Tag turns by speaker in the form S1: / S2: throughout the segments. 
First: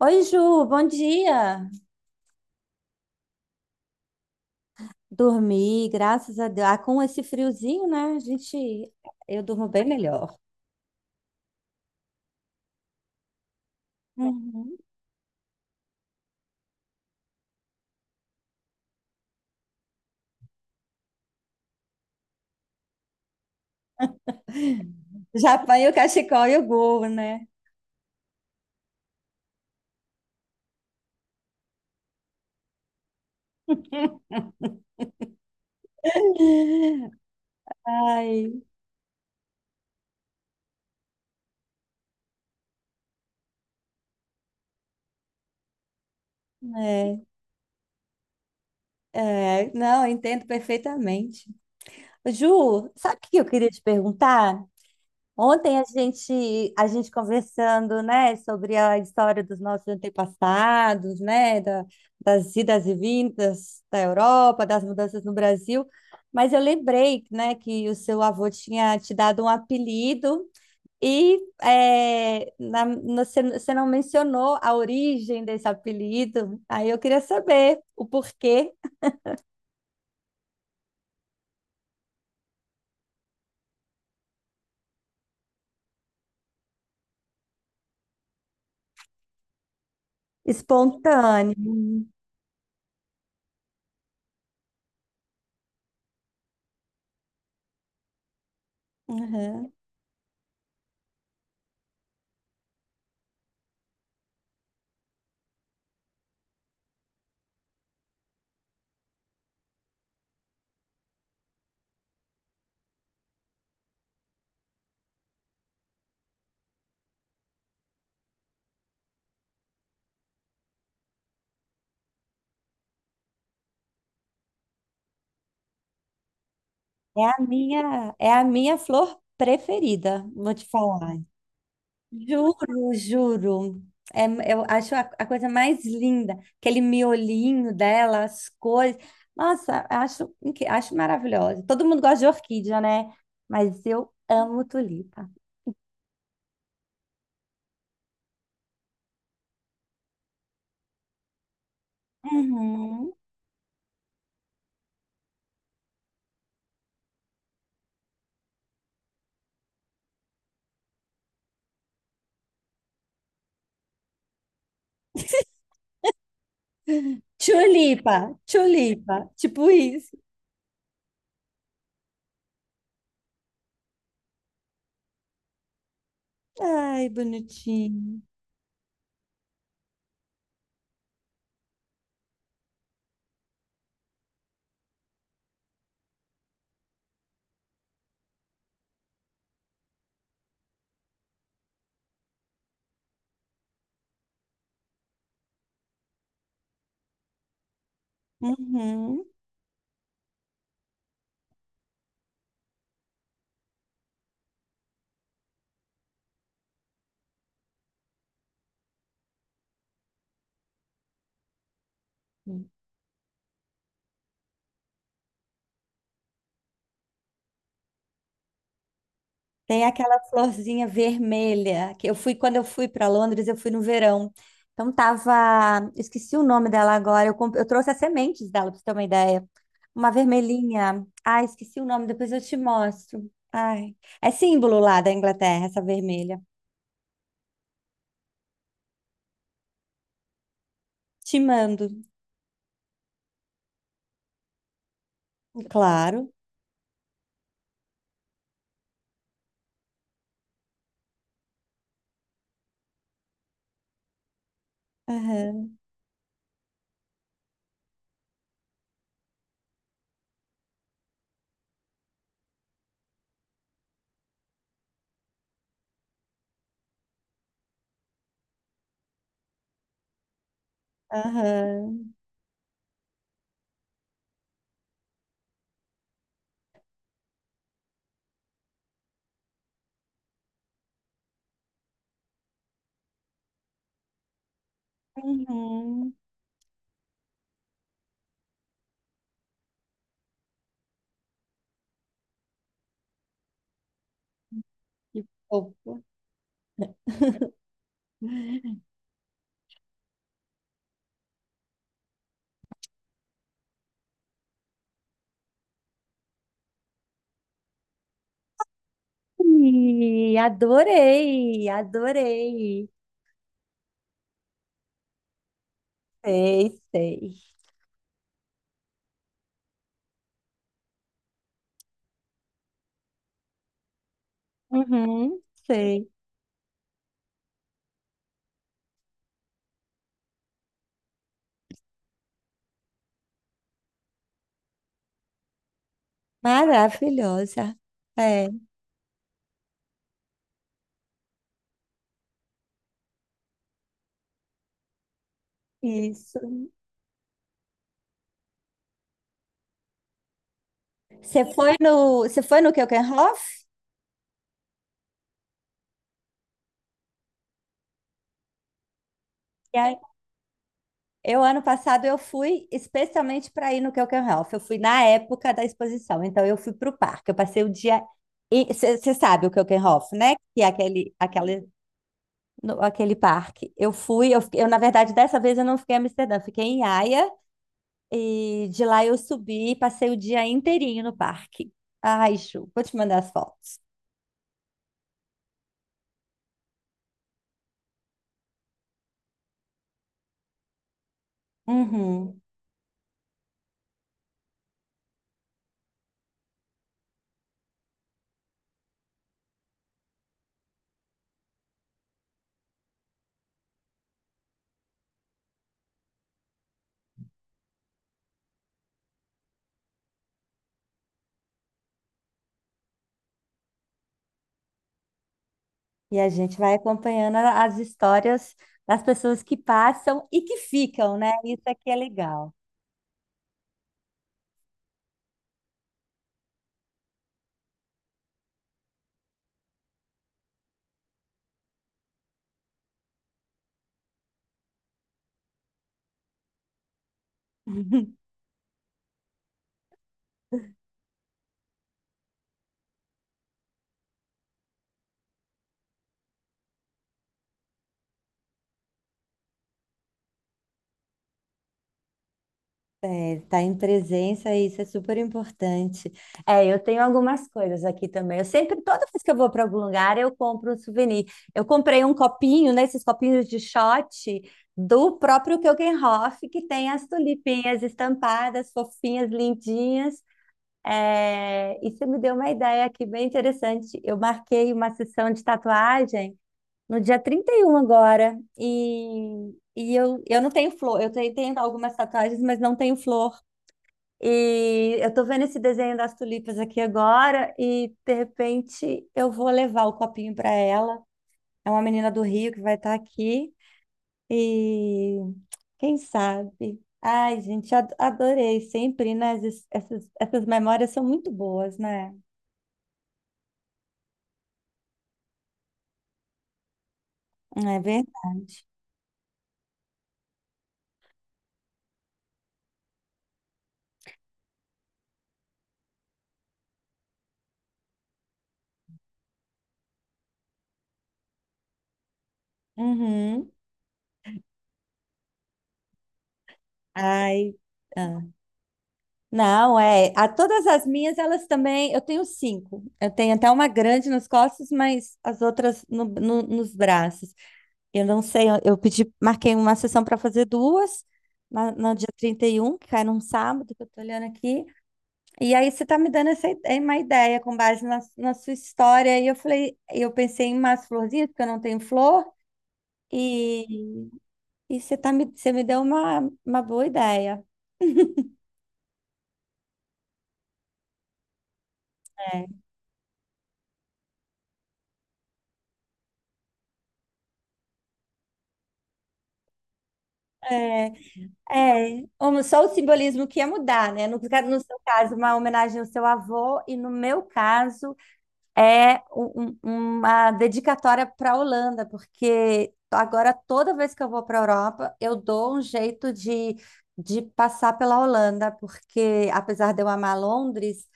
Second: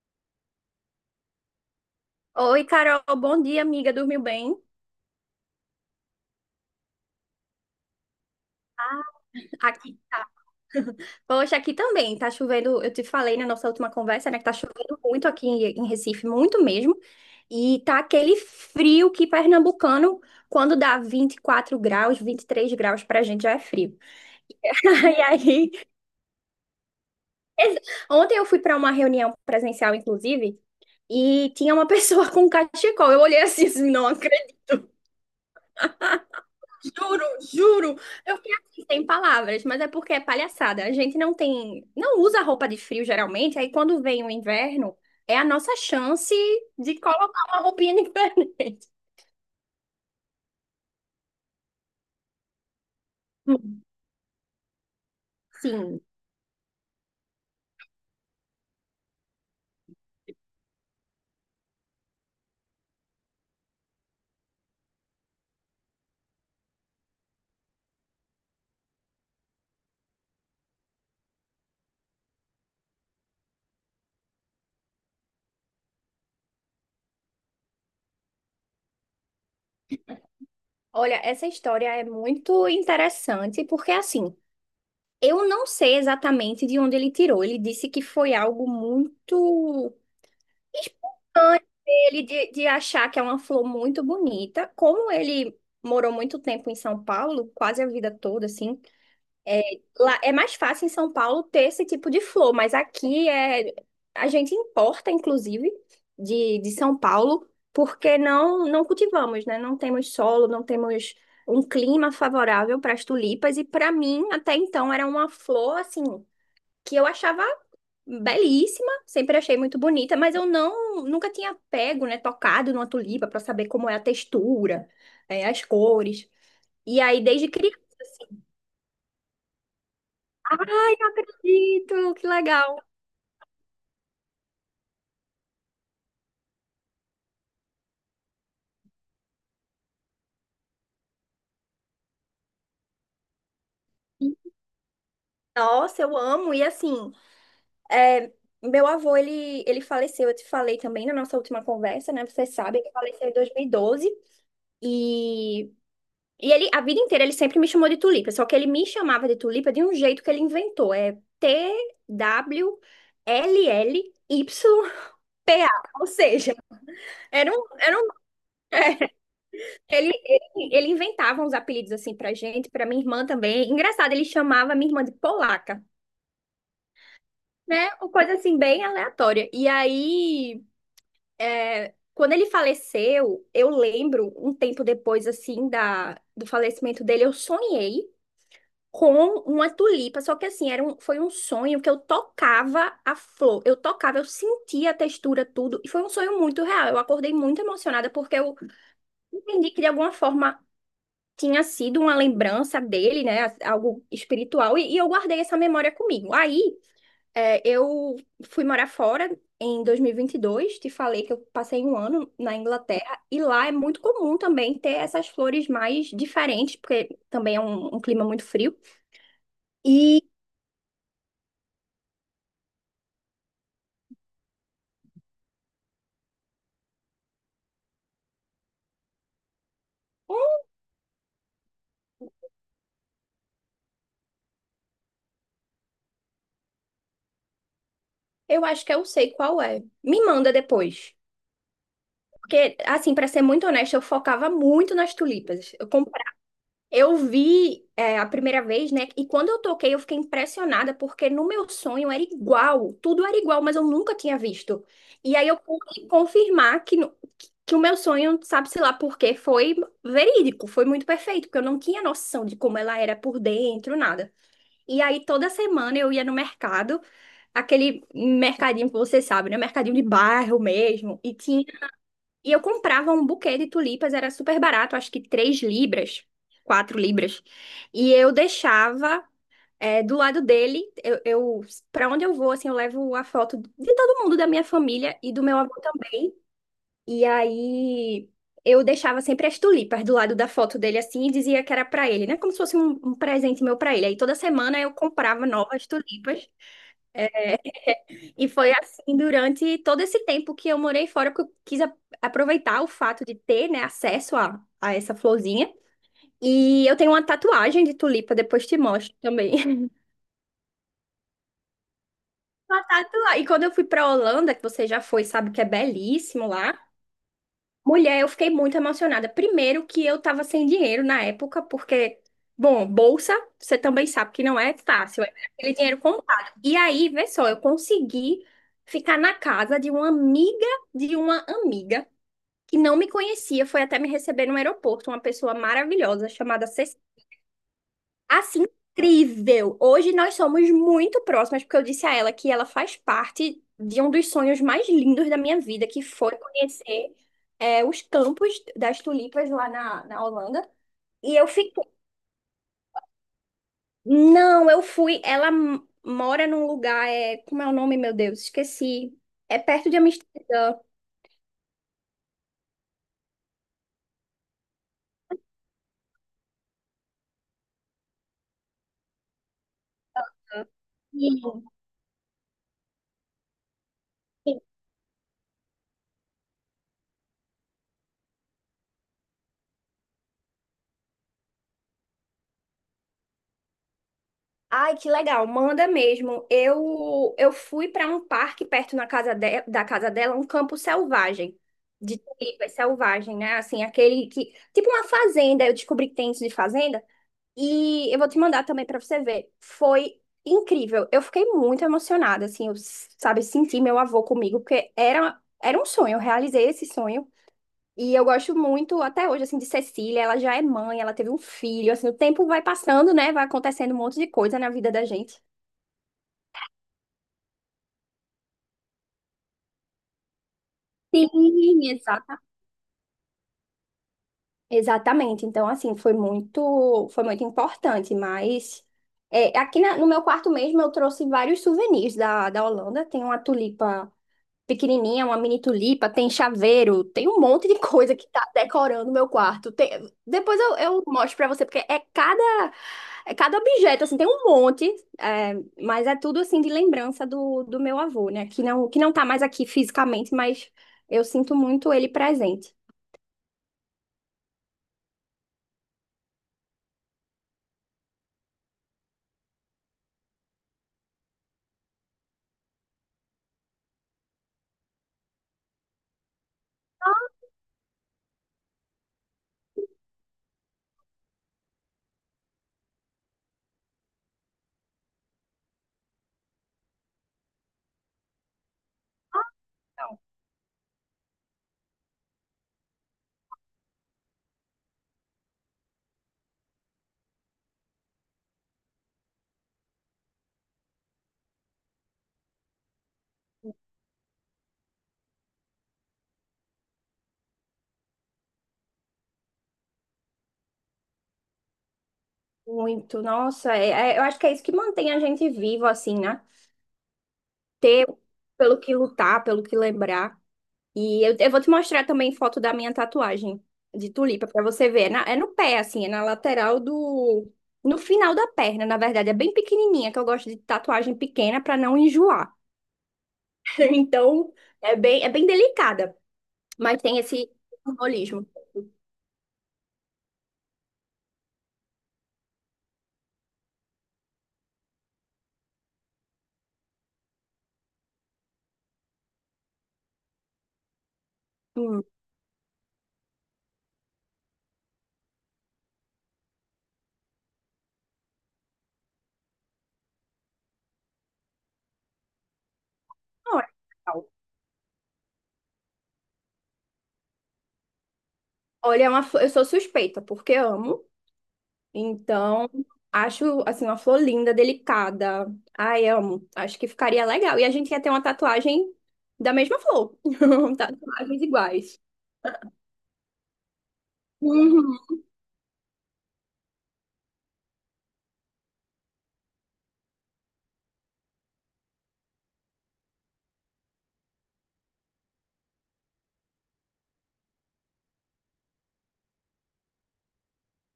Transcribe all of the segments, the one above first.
S1: Oi, Ju, bom dia.
S2: Oi, Carol, bom dia, amiga. Dormiu bem?
S1: Dormi, graças a Deus. Ah, com esse friozinho, né? Eu durmo bem
S2: Aqui.
S1: melhor.
S2: Poxa, aqui também tá chovendo. Eu te falei na nossa última conversa, né, que tá
S1: Uhum.
S2: chovendo muito aqui em Recife, muito mesmo. E tá aquele frio que pernambucano, quando dá 24 graus, 23 graus pra gente já é frio. E
S1: Já
S2: aí,
S1: apanhei o cachecol e o gorro, né?
S2: ex- ontem eu fui pra uma reunião presencial, inclusive, e tinha uma pessoa com cachecol. Eu olhei assim, assim, não acredito. Juro, juro. Eu fiquei
S1: Ai,
S2: assim, sem palavras, mas é porque é palhaçada. A gente não tem, não usa roupa de frio geralmente, aí quando vem o inverno, é a nossa chance de
S1: é,
S2: colocar uma roupinha diferente.
S1: não, eu entendo perfeitamente. Ju, sabe o que eu queria te
S2: Hum.
S1: perguntar? Ontem
S2: Sim.
S1: a gente conversando, né, sobre a história dos nossos antepassados, né, das idas e vindas da Europa, das mudanças no Brasil, mas eu lembrei, né, que o seu avô tinha te dado um apelido e você não mencionou a origem desse apelido, aí eu queria saber o porquê.
S2: Olha, essa história é muito interessante, porque assim, eu não sei exatamente de onde ele tirou. Ele disse que foi algo muito
S1: Espontâneo.
S2: espontâneo dele de achar que é uma flor muito bonita, como ele morou muito tempo em São Paulo, quase a vida toda, assim,
S1: Uhum.
S2: lá é mais fácil em São Paulo ter esse tipo de flor, mas aqui é a gente importa, inclusive, de São Paulo, porque não cultivamos, né? Não temos solo, não temos um clima favorável para as tulipas e para mim até então era uma flor assim que eu achava belíssima, sempre achei muito bonita, mas eu não nunca tinha pego, né, tocado numa tulipa para saber como é a textura, as cores. E aí
S1: É a
S2: desde criança
S1: minha, é
S2: assim,
S1: a minha flor preferida, vou te
S2: ai, não
S1: falar.
S2: acredito, que legal.
S1: Juro, juro. É, eu acho a coisa mais linda, aquele miolinho dela, as cores. Nossa, acho maravilhosa. Todo mundo gosta de orquídea, né? Mas eu amo tulipa.
S2: Nossa, eu amo e assim, é, meu avô ele faleceu, eu te falei também na nossa última conversa, né? Você sabe, ele
S1: Uhum.
S2: faleceu em 2012 e E ele, a vida inteira, ele sempre me chamou de Tulipa, só que ele me chamava de Tulipa de um jeito que ele inventou. É T-W-L-L-Y-P-A. Ou seja, era um, era um,
S1: Tulipa, tulipa, tipo
S2: ele,
S1: isso.
S2: ele, ele inventava uns apelidos assim pra gente, pra minha irmã também. Engraçado, ele chamava minha irmã de Polaca,
S1: Ai,
S2: né? Uma
S1: bonitinho.
S2: coisa assim, bem aleatória. E aí, quando ele faleceu, eu lembro, um tempo depois, assim, da, do falecimento dele, eu sonhei com uma tulipa. Só que assim, era um, foi um sonho que eu tocava a flor. Eu tocava, eu sentia a textura, tudo. E foi um sonho muito real. Eu acordei muito emocionada porque eu
S1: Uhum.
S2: entendi que de alguma forma tinha sido uma lembrança dele, né? Algo espiritual. E eu guardei essa memória comigo. Aí, é, eu fui morar fora. Em 2022, te falei que eu passei um ano na Inglaterra e lá é muito comum também ter essas flores mais diferentes, porque também é um clima muito frio.
S1: Tem aquela
S2: e
S1: florzinha vermelha que eu fui quando eu fui para Londres, eu fui no verão. Então tava, esqueci o nome dela agora. Eu trouxe as sementes dela para você ter uma ideia. Uma vermelhinha. Ai, esqueci o nome, depois eu te mostro. Ai, é símbolo lá da Inglaterra essa vermelha.
S2: Eu acho que eu sei qual é. Me manda depois.
S1: Te mando,
S2: Porque, assim, pra ser muito honesta, eu focava muito nas tulipas. Eu, compra-
S1: claro.
S2: eu vi a primeira vez, né? E quando eu toquei, eu fiquei impressionada, porque no meu sonho era igual. Tudo era igual, mas eu nunca tinha visto. E aí eu
S1: Aham,
S2: pude confirmar que, que o meu sonho, sabe-se lá por quê, foi verídico, foi muito perfeito, porque eu não tinha noção de como ela era por dentro, nada. E aí toda semana eu ia no mercado aquele mercadinho que você sabe, né? Mercadinho de bairro mesmo. E tinha.
S1: aham.
S2: E eu comprava um buquê de tulipas, era super barato, acho que £3, £4. E eu deixava do lado dele, eu para onde eu vou, assim, eu levo a foto de todo mundo da minha família e do meu avô
S1: Uhum.
S2: também. E aí eu deixava sempre as tulipas do lado da foto dele assim e dizia que era pra ele, né? Como se fosse um, um presente meu pra ele. Aí toda semana eu
S1: Que
S2: comprava novas
S1: fofo.
S2: tulipas. E foi assim durante todo esse tempo que eu morei fora, porque eu quis aproveitar o fato de ter, né, acesso a essa florzinha. E eu tenho uma tatuagem de tulipa, depois te mostro também.
S1: Ih, adorei, adorei.
S2: Uma tatuagem. E quando eu fui pra Holanda, que você já foi, sabe que é belíssimo lá.
S1: Sei, sei.
S2: Mulher, eu fiquei muito emocionada. Primeiro que eu tava sem dinheiro na época, porque, bom, bolsa, você também sabe que não é fácil, é
S1: Uhum,
S2: aquele dinheiro
S1: sei.
S2: contado. E aí, vê só, eu consegui ficar na casa de uma amiga que não me conhecia, foi até me receber no aeroporto, uma pessoa maravilhosa chamada Cecília.
S1: Maravilhosa. É,
S2: Assim, incrível! Hoje nós somos muito próximas, porque eu disse a ela que ela faz parte de um dos sonhos mais lindos da minha vida, que foi
S1: isso.
S2: conhecer os campos das tulipas lá na, na Holanda. E eu fiquei.
S1: Você foi no Keukenhof?
S2: Não, eu fui. Mora num lugar. É. Como é o nome, meu Deus? Esqueci. É
S1: E
S2: perto
S1: aí,
S2: de Amsterdã.
S1: eu, ano passado, eu fui especialmente para ir no Keukenhof. Eu fui na época da exposição, então eu fui para o parque. Eu passei o dia. Você sabe o Keukenhof, né? Que é aquele, aquele, no- aquele parque.
S2: Sim.
S1: Eu, na verdade, dessa vez eu não fiquei em Amsterdã, eu fiquei em Haia. E de lá eu subi e passei o dia inteirinho no parque. Ai, Ju, vou te mandar as fotos.
S2: Ai, que legal, manda mesmo. Eu fui para um parque perto na casa da casa dela, um campo selvagem, de
S1: Uhum.
S2: tulipas selvagem, né? Assim, aquele que tipo uma fazenda, eu descobri que tem isso de fazenda e eu vou te mandar também para você ver. Foi incrível. Eu fiquei muito emocionada, assim, eu, sabe, senti meu avô comigo, porque era um sonho, eu realizei esse sonho. E eu gosto muito, até hoje, assim, de Cecília. Ela já é mãe, ela teve um filho. Assim, o tempo vai passando, né? Vai acontecendo um monte de coisa na vida da gente.
S1: E a gente vai acompanhando as histórias das pessoas que passam e que ficam, né? Isso
S2: Sim,
S1: aqui é
S2: exata.
S1: legal.
S2: Exatamente. Então, assim, foi muito importante. Mas aqui no meu quarto mesmo, eu trouxe vários souvenirs da, da Holanda. Tem uma tulipa pequenininha, uma mini tulipa, tem chaveiro, tem um monte de coisa que tá decorando o meu quarto. Depois eu mostro pra você, porque é cada objeto, assim, tem um monte, é, mas é tudo, assim, de lembrança do meu avô, né? Que não tá mais aqui fisicamente, mas eu sinto muito ele presente.
S1: É, tá em presença, isso é super importante. É, eu tenho algumas coisas aqui também. Eu sempre, toda vez que eu vou para algum lugar, eu compro um souvenir. Eu comprei um copinho, né? Esses copinhos de shot do próprio Keukenhof, que tem as tulipinhas estampadas, fofinhas, lindinhas. É, e você me deu uma ideia aqui bem interessante. Eu marquei uma sessão de tatuagem no dia 31 agora. E eu não tenho flor. Eu tenho, tenho algumas tatuagens, mas não tenho flor. E eu tô vendo esse desenho das tulipas aqui agora. E de repente eu vou levar o copinho para ela. É uma menina do Rio que vai estar aqui. E quem sabe? Ai, gente, adorei sempre, né? Essas memórias são muito boas, né?
S2: Muito, nossa, eu acho que é isso que mantém a gente vivo, assim, né?
S1: É
S2: Ter
S1: verdade.
S2: pelo que lutar, pelo que lembrar. E eu vou te mostrar também foto da minha tatuagem de tulipa para você ver. É, é no pé, assim, é na lateral do. No final da perna, na verdade, é bem pequenininha, que eu gosto de tatuagem pequena para não enjoar.
S1: Uhum.
S2: Então, é bem delicada, mas tem esse
S1: Ai. Ah.
S2: simbolismo.
S1: Não, é. A todas as minhas, elas também. Eu tenho 5. Eu tenho até uma grande nas costas, mas as outras nos braços. Eu não sei. Eu pedi, marquei uma sessão para fazer duas no
S2: Hum,
S1: dia 31, que cai num sábado, que eu tô olhando aqui. E aí você tá me dando essa ideia, uma ideia com base na sua história. Eu pensei em umas florzinhas, porque eu não tenho flor.
S2: olha,
S1: E
S2: legal.
S1: e você tá me, você me deu uma boa ideia.
S2: Olha, eu sou suspeita, porque amo. Então, acho assim uma flor linda, delicada. Ai, amo. Acho que ficaria legal. E a gente ia ter uma tatuagem da mesma flor.
S1: É,
S2: Tatuagens iguais.
S1: é. Um- só o simbolismo que ia mudar, né? No seu caso,
S2: Uhum.
S1: uma homenagem ao seu avô, e no meu caso, é uma dedicatória para a Holanda, porque agora toda vez que eu vou para a Europa, eu dou um jeito de passar pela Holanda, porque apesar de eu amar Londres,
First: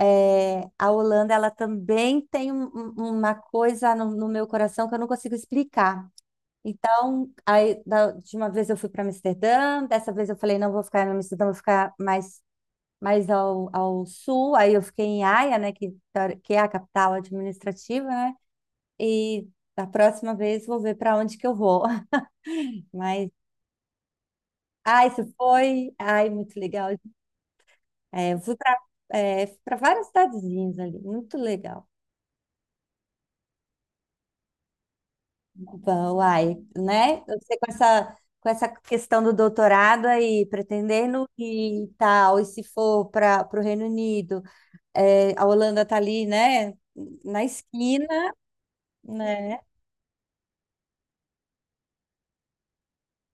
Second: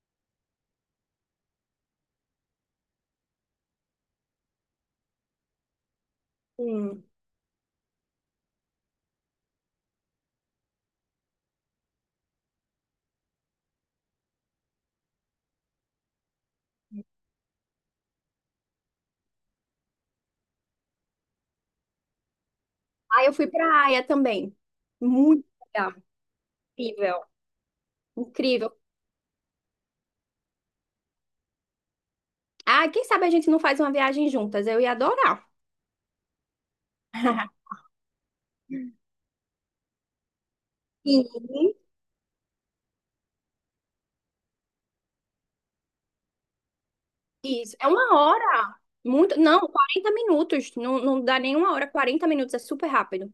S1: é, a Holanda ela também tem uma coisa no meu coração que eu não consigo explicar.
S2: Hum.
S1: Então, aí, da última vez eu fui para Amsterdã, dessa vez eu falei, não vou ficar em Amsterdã, mais ao sul. Aí eu fiquei em Haia, né, que, teori- que é a capital administrativa, né? E da próxima vez vou ver para onde que eu vou.
S2: Aí
S1: Mas,
S2: eu fui pra Aia também.
S1: ah, isso
S2: Muito
S1: foi,
S2: legal.
S1: ai, muito legal.
S2: Incrível,
S1: É, eu fui para
S2: incrível.
S1: para várias cidadezinhas ali, muito legal.
S2: Ah, quem sabe a gente não faz uma viagem juntas? Eu ia adorar.
S1: Bom, Uai, né? Você com essa questão do doutorado aí,
S2: Sim,
S1: pretendendo e tal, e se for para o Reino Unido, é, a Holanda tá ali, né? Na
S2: isso. É
S1: esquina,
S2: uma hora. Muito,
S1: né?
S2: não, 40 minutos. Não, não dá nenhuma hora, 40 minutos. É super rápido.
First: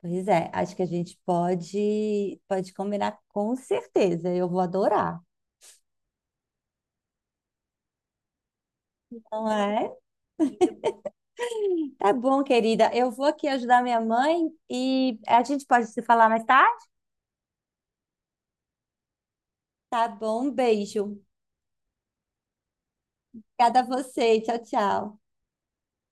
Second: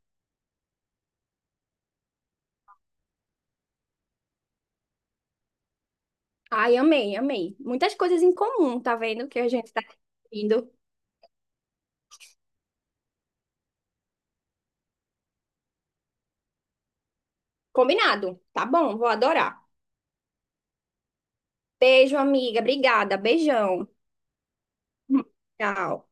S1: Pois é, acho que pode combinar com certeza. Eu vou adorar.
S2: Ai, amei, amei. Muitas coisas em comum, tá vendo? Que a
S1: Não
S2: gente tá
S1: é?
S2: indo.
S1: Tá bom, querida. Eu vou aqui ajudar minha mãe e a gente pode se falar mais tarde?
S2: Combinado. Tá bom, vou adorar.
S1: Tá bom, um beijo.
S2: Beijo, amiga. Obrigada.
S1: Obrigada a
S2: Beijão.
S1: você. Tchau, tchau.
S2: Hum, Tchau.